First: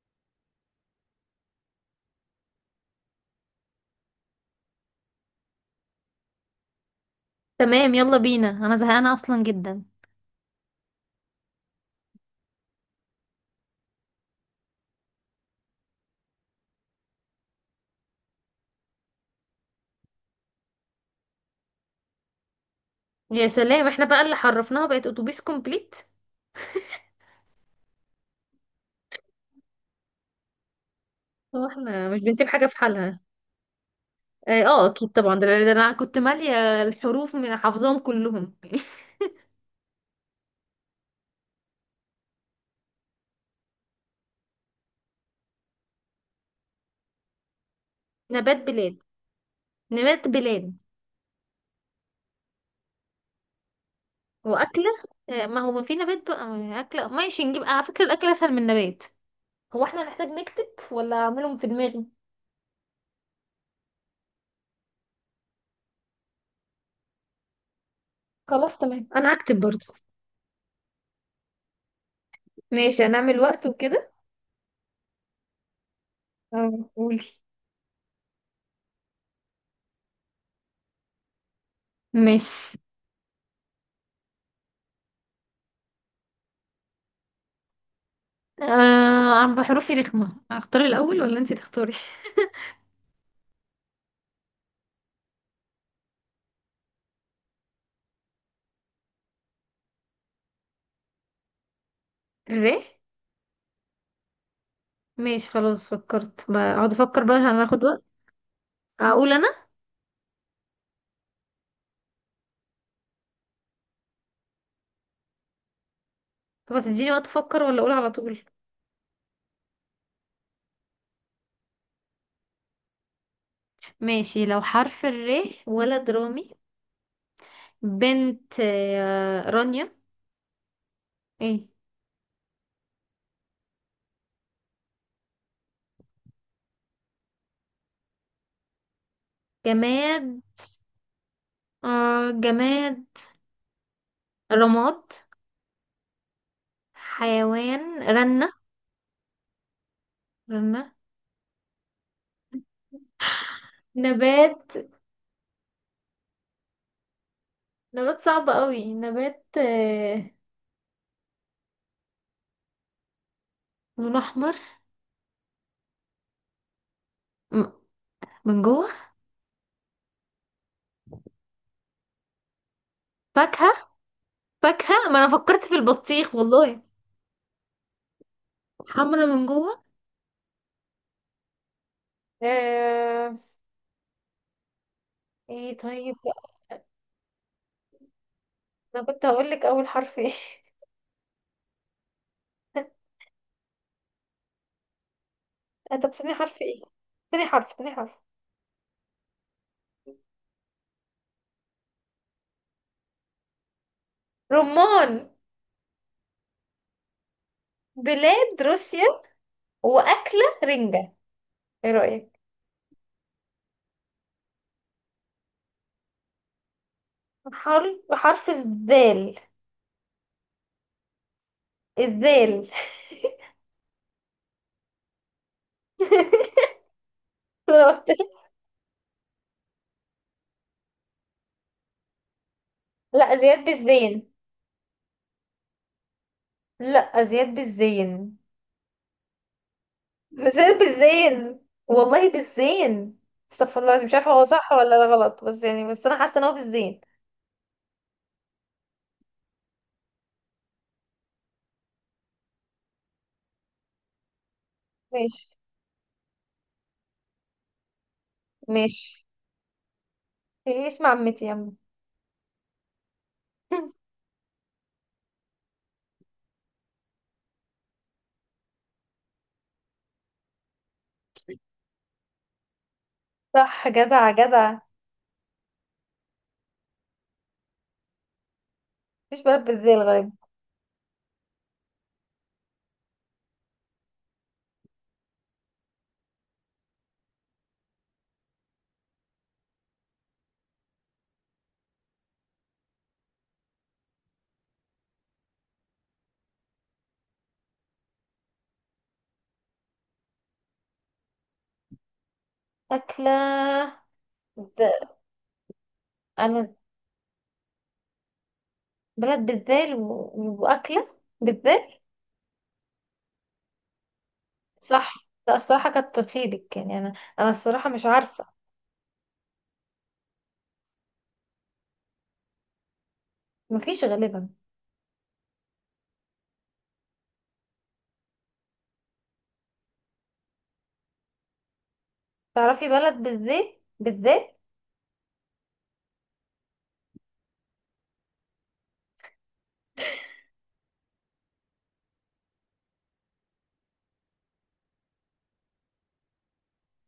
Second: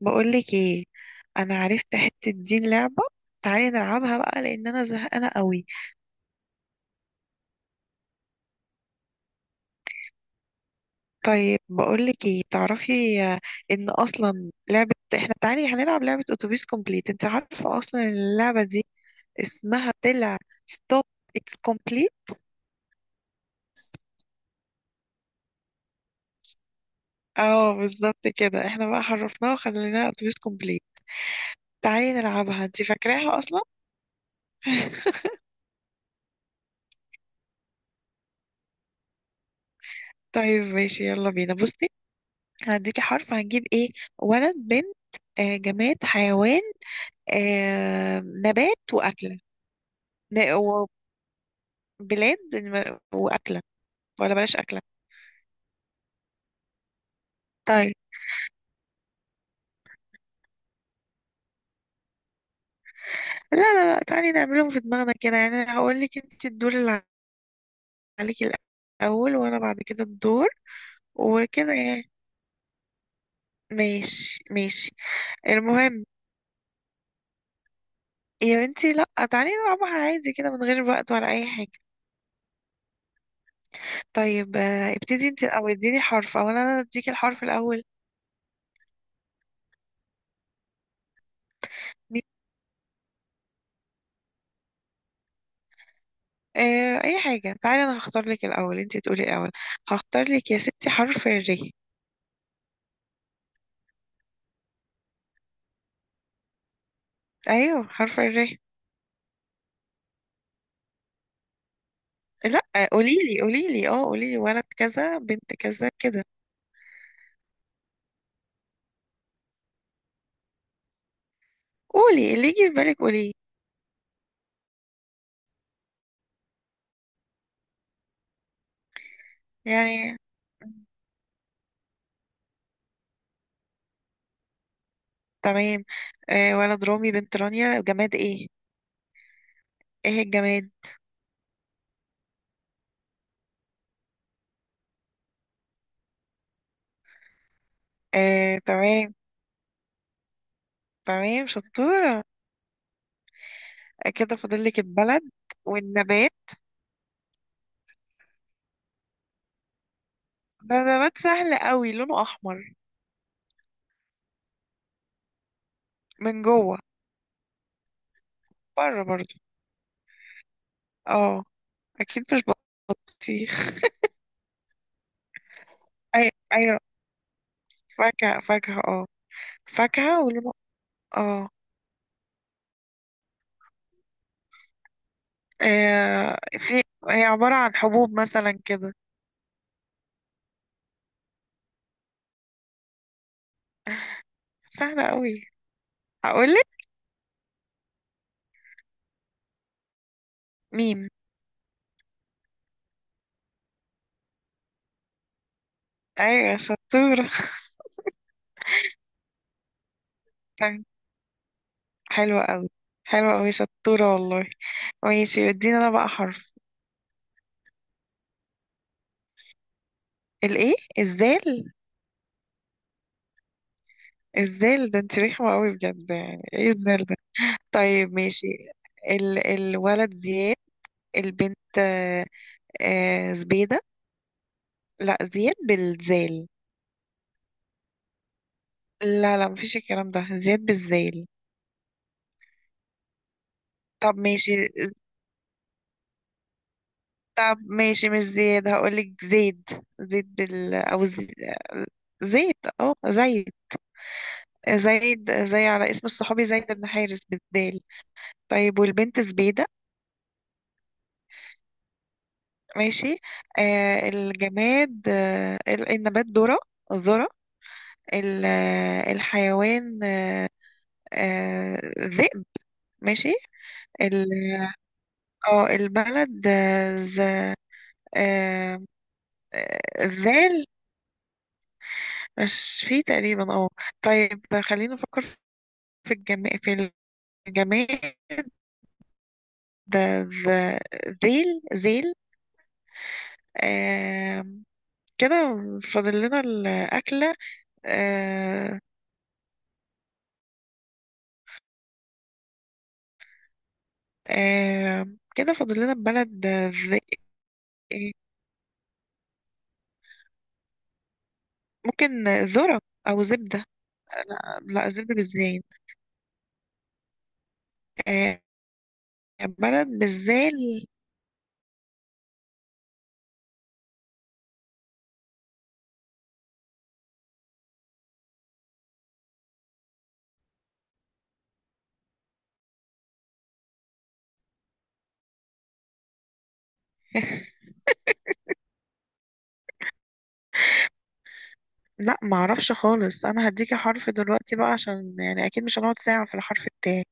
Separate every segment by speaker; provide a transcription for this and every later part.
Speaker 1: بقولك ايه، انا عرفت حتة دين لعبة. تعالي نلعبها بقى لان انا زهقانة قوي.
Speaker 2: تمام، يلا بينا. انا زهقانه اصلا جدا.
Speaker 1: طيب بقولك ايه، تعرفي ان اصلا لعبة احنا، تعالي هنلعب لعبة اتوبيس كومبليت. انت عارفة اصلا إن اللعبة دي اسمها طلع ستوب اتس كومبليت.
Speaker 2: يا سلام، احنا بقى اللي حرفناها بقت اتوبيس كومبليت.
Speaker 1: اه بالظبط كده، احنا بقى حرفناها وخليناها اتوبيس كومبليت.
Speaker 2: اه، احنا
Speaker 1: تعالي
Speaker 2: مش بنسيب
Speaker 1: نلعبها،
Speaker 2: حاجه في
Speaker 1: انت
Speaker 2: حالها.
Speaker 1: فاكراها اصلا؟
Speaker 2: اه، اكيد طبعا. ده انا كنت ماليه الحروف، من حافظاهم كلهم.
Speaker 1: طيب ماشي يلا بينا. بصي هديكي حرف، هنجيب ايه؟ ولد، بنت، جماد، حيوان، آه
Speaker 2: نبات
Speaker 1: نبات
Speaker 2: بلاد.
Speaker 1: وأكلة.
Speaker 2: نبات
Speaker 1: ن-
Speaker 2: بلاد
Speaker 1: وبلاد وأكلة، ولا بلاش أكلة.
Speaker 2: واكله. ما هو في نبات بقى، اكله. ماشي، نجيب. على
Speaker 1: طيب
Speaker 2: فكره الاكل اسهل من النبات. هو احنا هنحتاج نكتب ولا اعملهم في دماغي؟
Speaker 1: لا لا لا، تعالي نعملهم في دماغنا كده، يعني هقول لك انت الدور اللي عليكي
Speaker 2: خلاص تمام، انا
Speaker 1: الأول، وأنا
Speaker 2: هكتب
Speaker 1: بعد
Speaker 2: برضو.
Speaker 1: كده الدور وكده يعني.
Speaker 2: ماشي، هنعمل وقت وكده.
Speaker 1: ماشي ماشي، المهم.
Speaker 2: اه، قولي.
Speaker 1: يا بنتي لا، تعالي نلعبها عادي كده من غير وقت ولا أي حاجة.
Speaker 2: ماشي.
Speaker 1: طيب ابتدي انت الأول، اديني حرف أو أنا اديكي الحرف الأول.
Speaker 2: آه، عم بحروفي رخمة. اختار الأول ولا انتي تختاري؟
Speaker 1: مي- أي حاجة، تعالي أنا هختار لك الأول، انت تقولي الأول. هختار لك يا ستي حرف الري.
Speaker 2: الري. ماشي خلاص، اقعد افكر بقى عشان
Speaker 1: ايوه
Speaker 2: هناخد وقت.
Speaker 1: حرف الر.
Speaker 2: اقول انا؟
Speaker 1: لا، قوليلي قوليلي، اه قوليلي ولد كذا بنت كذا كده.
Speaker 2: طب هتديني وقت افكر ولا اقول على طول؟
Speaker 1: قولي اللي يجي في بالك قوليه.
Speaker 2: ماشي، لو حرف الري: ولد رامي، بنت رانيا.
Speaker 1: يعني
Speaker 2: ايه؟
Speaker 1: تمام. آه ولد رامي، بنت رانيا، جماد ايه؟
Speaker 2: جماد،
Speaker 1: ايه الجماد؟
Speaker 2: جماد رماد. حيوان رنة.
Speaker 1: آه تمام،
Speaker 2: رنة.
Speaker 1: تمام شطورة. كده فاضل لك
Speaker 2: نبات.
Speaker 1: البلد والنبات.
Speaker 2: نبات صعب قوي، نبات آه.
Speaker 1: ده نبات سهل قوي، لونه احمر
Speaker 2: لون احمر.
Speaker 1: من جوه،
Speaker 2: م- من جوه.
Speaker 1: بره برضو. اه اكيد. مش
Speaker 2: فاكهة.
Speaker 1: بطيخ؟
Speaker 2: فاكهة، ما انا فكرت في البطيخ والله.
Speaker 1: ايوه فاكهة، فاكهة اه،
Speaker 2: حمرا من جوه.
Speaker 1: فاكهة ولونه اه.
Speaker 2: آه... ايه طيب.
Speaker 1: في، هي عبارة عن حبوب مثلا كده.
Speaker 2: انا كنت هقول لك اول حرف ايه.
Speaker 1: سهلة قوي.
Speaker 2: طب ثاني حرف
Speaker 1: هقولك
Speaker 2: ايه. تاني حرف.
Speaker 1: ميم.
Speaker 2: رمان.
Speaker 1: ايوه شطورة.
Speaker 2: بلاد روسيا. واكلة رنجة. ايه رأيك؟
Speaker 1: حلوة قوي، حلوة قوي شطورة والله. ماشي، ادينا انا بقى حرف.
Speaker 2: حرف الذال.
Speaker 1: الايه؟ الزال.
Speaker 2: الذال.
Speaker 1: الزال ده؟ انت رخمة قوي بجد، يعني ايه الزال ده؟
Speaker 2: أنا قلت
Speaker 1: طيب
Speaker 2: لك-
Speaker 1: ماشي. الولد زياد، البنت
Speaker 2: لا، زياد
Speaker 1: زبيدة.
Speaker 2: بالزين.
Speaker 1: لا زياد بالزال.
Speaker 2: لا، زياد بالزين.
Speaker 1: لا لا، مفيش الكلام ده، زياد
Speaker 2: بالذات
Speaker 1: بالزال.
Speaker 2: بالزين. والله بالزين. استغفر الله العظيم، مش
Speaker 1: طب
Speaker 2: عارفه هو
Speaker 1: ماشي،
Speaker 2: صح ولا ده غلط، بس يعني، بس انا حاسه ان هو بالزين.
Speaker 1: طب ماشي، مش زياد، هقولك زيد. زيد بال او زي... زيد اه زيد. زيد
Speaker 2: ماشي
Speaker 1: زي، على اسم الصحابي زيد بن حارس بالدال. طيب والبنت
Speaker 2: ماشي.
Speaker 1: زبيدة.
Speaker 2: إيه، اسم عمتي يا عم.
Speaker 1: ماشي. آه الجماد، آه النبات ذرة. ذرة. الحيوان آه، ذئب. ماشي.
Speaker 2: صح،
Speaker 1: ال
Speaker 2: جدع جدع.
Speaker 1: اه البلد ز آه،
Speaker 2: مفيش بلد بالذال غالبا.
Speaker 1: ذال. مش فيه تقريبا اه. طيب خلينا نفكر في في الجماد ده. ذ- ذيل ذيل. آم، كده فاضل لنا الأكلة آه،
Speaker 2: أكلة. د-
Speaker 1: كده فاضل لنا البلد
Speaker 2: أنا
Speaker 1: إيه،
Speaker 2: بلد بالذال وأكلة بالذال.
Speaker 1: ممكن ذرة أو زبدة. لا لا،
Speaker 2: صح.
Speaker 1: زبدة
Speaker 2: لا
Speaker 1: بالزين.
Speaker 2: الصراحة، كتر خيرك. يعني أنا، أنا الصراحة مش
Speaker 1: آه،
Speaker 2: عارفة.
Speaker 1: بلد بالزال.
Speaker 2: مفيش غالبا. تعرفي بلد بالذال بالذال؟
Speaker 1: لا معرفش خالص. أنا هديكي حرف دلوقتي بقى، عشان يعني أكيد مش هنقعد ساعة في الحرف بتاعي.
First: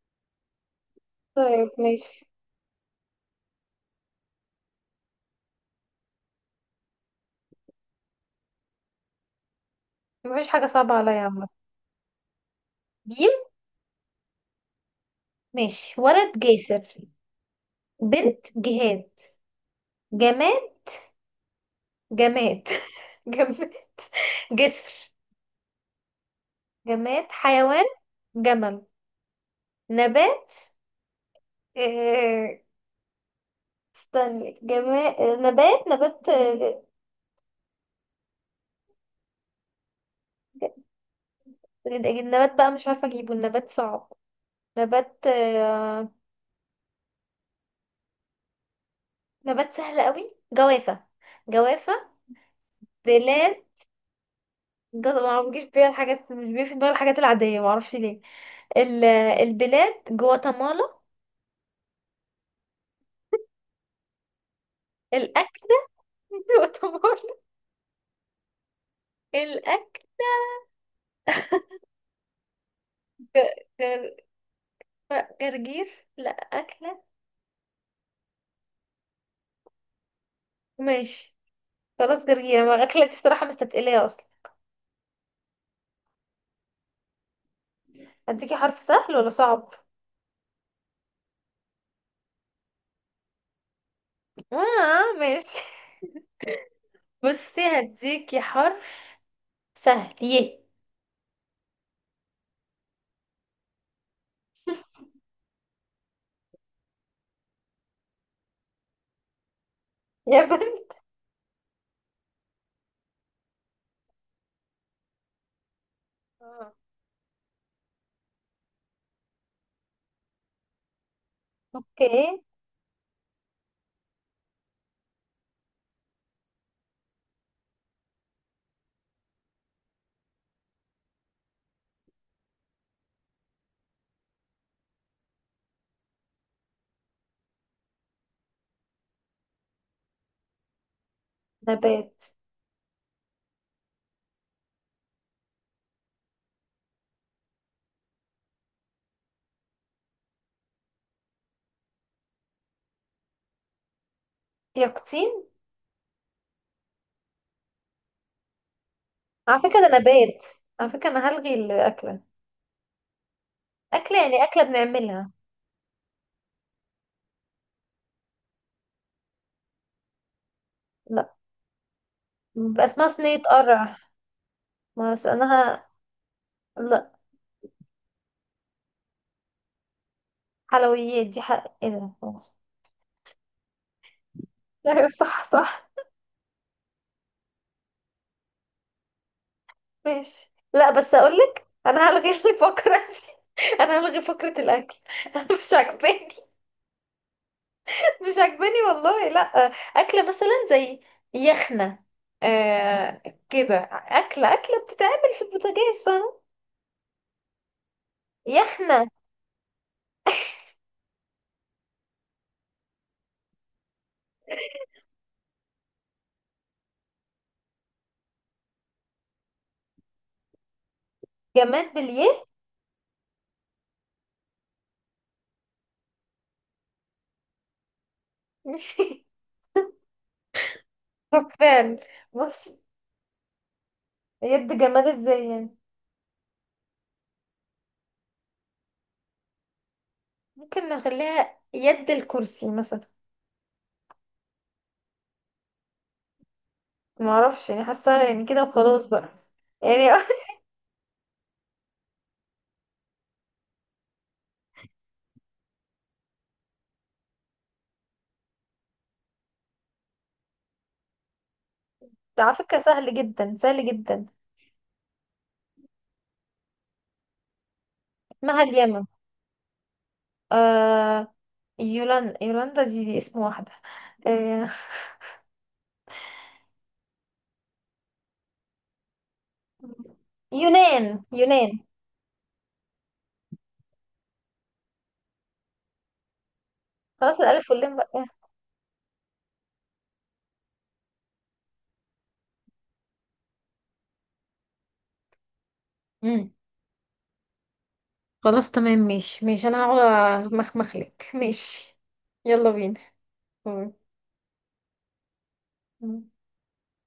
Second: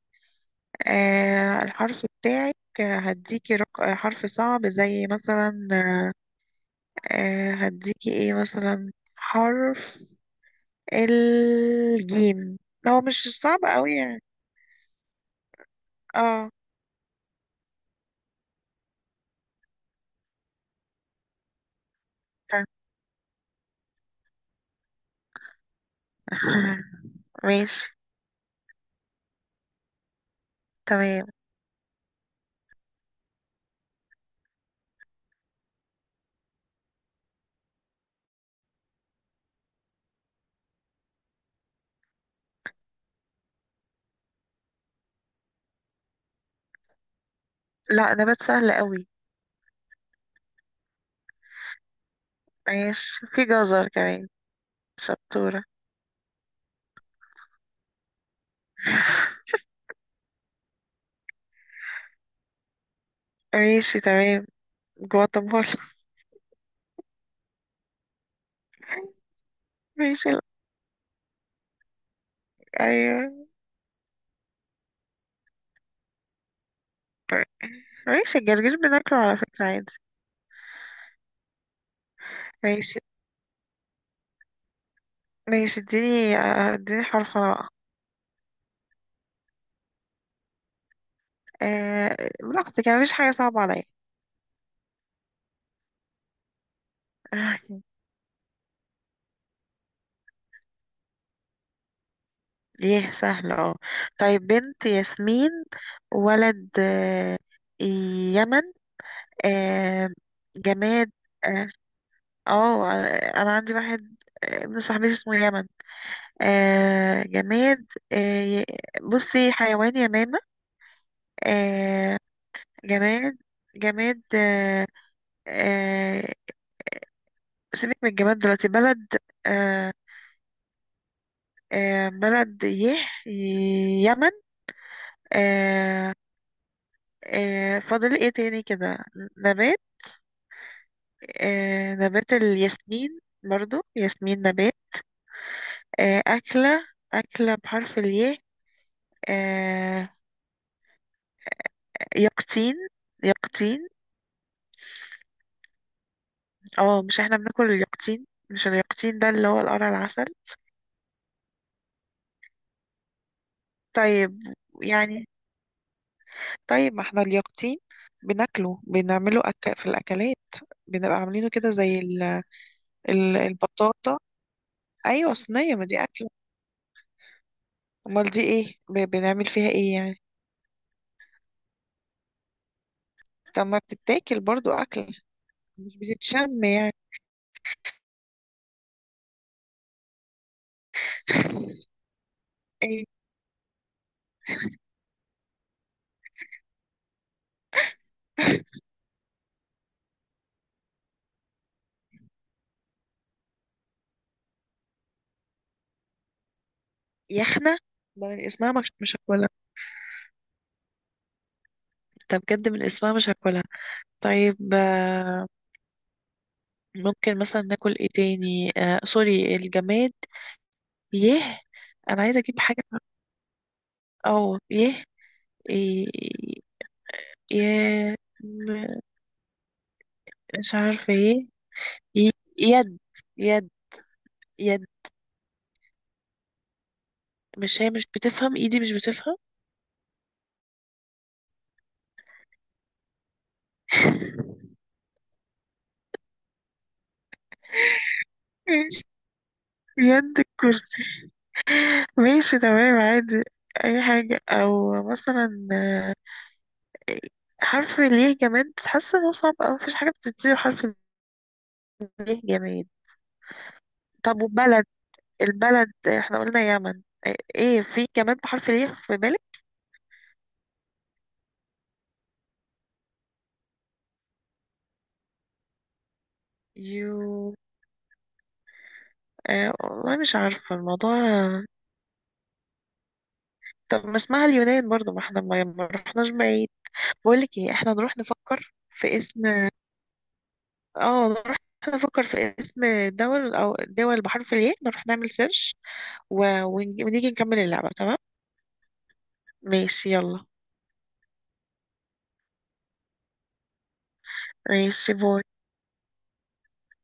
Speaker 2: طيب
Speaker 1: الحرف
Speaker 2: ماشي.
Speaker 1: بتاعك هديكي حرف صعب زي مثلا. أه هديكي ايه مثلا حرف؟
Speaker 2: مفيش حاجة صعبة عليا يا عم.
Speaker 1: الجيم. هو
Speaker 2: جيم.
Speaker 1: مش صعب قوي يعني.
Speaker 2: ماشي، ولد
Speaker 1: اه.
Speaker 2: جاسر، بنت جهاد، جماد، جماد، جماد جسر. جماد حيوان
Speaker 1: ماشي
Speaker 2: جمل. نبات
Speaker 1: تمام.
Speaker 2: آه، استني. جماد نبات نبات آه، النبات بقى مش عارفة اجيبه، النبات صعب. نبات آه،
Speaker 1: لا نبات سهل قوي.
Speaker 2: نبات سهل قوي: جوافة. جوافة.
Speaker 1: ماشي في
Speaker 2: بلاد.
Speaker 1: جزر كمان.
Speaker 2: ما بيجيش
Speaker 1: شطورة.
Speaker 2: بيها الحاجات، مش بيجي في دماغي الحاجات العادية، معرفش ليه. البلاد جواتيمالا.
Speaker 1: ماشي تمام،
Speaker 2: الأكل.
Speaker 1: جواتيمالا.
Speaker 2: يعتبر الأكل
Speaker 1: ماشي ايوه.
Speaker 2: جر... جرجير. لا أكلة،
Speaker 1: ماشي الجرجير بناكله على فكرة عادي.
Speaker 2: ماشي خلاص. جرجير ما
Speaker 1: ماشي
Speaker 2: أكلة، دي الصراحة مستتقلية أصلا.
Speaker 1: ماشي، اديني اديني حرف انا بقى.
Speaker 2: هديكي حرف سهل ولا صعب؟
Speaker 1: أه براحتك، يعني مفيش حاجة صعبة عليا.
Speaker 2: آه ماشي. بصي، هديكي حرف سهل يه.
Speaker 1: ايه سهل اه. طيب بنت ياسمين، ولد يمن. آه،
Speaker 2: يا بنت.
Speaker 1: جماد اه. آه، انا عندي واحد، ابن صاحبتي اسمه يمن.
Speaker 2: آه.
Speaker 1: جماد آه، بصي، حيوان يمامة. آه،
Speaker 2: أوكي.
Speaker 1: جماد، جماد. آه، سيبك من الجماد دلوقتي. بلد آه، بلد يه، يمن. آه، فاضل ايه تاني كده؟ نبات، آه نبات
Speaker 2: نبات
Speaker 1: الياسمين برضو، ياسمين نبات. آه أكلة، أكلة بحرف الياء. آه يقطين، يقطين.
Speaker 2: يقطين.
Speaker 1: اه مش احنا بناكل اليقطين؟ مش اليقطين ده اللي هو
Speaker 2: على فكرة
Speaker 1: القرع
Speaker 2: ده
Speaker 1: العسل؟
Speaker 2: نبات. على فكرة أنا هلغي الأكلة. أكلة
Speaker 1: طيب
Speaker 2: يعني أكلة
Speaker 1: يعني.
Speaker 2: بنعملها.
Speaker 1: طيب ما احنا اليقطين بناكله، بنعمله في الأكلات، بنبقى
Speaker 2: لا،
Speaker 1: عاملينه كده زي
Speaker 2: بيبقى اسمها صينية قرع.
Speaker 1: البطاطا.
Speaker 2: ما
Speaker 1: أيوة
Speaker 2: أنا
Speaker 1: صينية، ما
Speaker 2: ه-
Speaker 1: دي أكلة.
Speaker 2: لا،
Speaker 1: أمال دي ايه؟ بنعمل فيها ايه يعني؟
Speaker 2: حلويات دي، حق ايه ده، خلاص.
Speaker 1: طب ما بتتاكل برضو أكل،
Speaker 2: ايوه، صح صح.
Speaker 1: مش بتتشم يعني.
Speaker 2: ماشي، لا بس اقول لك انا هلغي الفقره دي. انا هلغي فقره الاكل. مش عاجباني. مش عاجباني والله، لا. اكله مثلا زي يخنه، آه، كده. اكله بتتعمل في البوتاجاز، فاهمه.
Speaker 1: يخنة، ده من اسمها مش
Speaker 2: يخنه.
Speaker 1: مش هاكلها. ده بجد من اسمها مش هاكلها. طيب ممكن مثلا ناكل ايه تاني، آه سوري الجماد يه.
Speaker 2: جماد
Speaker 1: انا عايزة
Speaker 2: باليه.
Speaker 1: اجيب حاجة او يه إيه- يه م- مش عارفة ايه.
Speaker 2: فعلا.
Speaker 1: ي- يد، يد
Speaker 2: يد.
Speaker 1: يد.
Speaker 2: جماد ازاي يعني؟
Speaker 1: مش هي مش بتفهم ايدي، مش بتفهم.
Speaker 2: ممكن نخليها يد الكرسي مثلا. ما اعرفش، يعني حاسه يعني كده
Speaker 1: ماشي
Speaker 2: وخلاص بقى. يعني
Speaker 1: يد الكرسي. ماشي تمام عادي، اي حاجة. او مثلا حرف الياء جماد، حاسة انه صعب اوي، مفيش حاجة بتبتدي بحرف الياء
Speaker 2: على فكره
Speaker 1: جماد.
Speaker 2: سهل جدا، سهل جدا.
Speaker 1: طب وبلد، البلد احنا قلنا يمن. ايه في جماد
Speaker 2: مع
Speaker 1: بحرف الياء
Speaker 2: اليمن.
Speaker 1: في بالك؟
Speaker 2: آه، يولان يولاندا، دي اسم واحدة. آه،
Speaker 1: يو والله مش عارفة الموضوع.
Speaker 2: يونان.
Speaker 1: طب ما اسمها اليونان برضو، ما احنا ما رحناش بعيد.
Speaker 2: خلاص،
Speaker 1: بقولك ايه،
Speaker 2: الألف
Speaker 1: احنا
Speaker 2: واللام
Speaker 1: نروح
Speaker 2: بقى.
Speaker 1: نفكر في اسم، اه نروح نفكر في اسم دول، او دول بحرف الياء. نروح نعمل سيرش
Speaker 2: مم.
Speaker 1: و... ونيجي نكمل اللعبة. تمام
Speaker 2: خلاص تمام، ماشي ماشي. أنا
Speaker 1: ماشي يلا.
Speaker 2: هقعد أمخمخلك. ماشي، يلا بينا.
Speaker 1: ماشي باي.
Speaker 2: مم.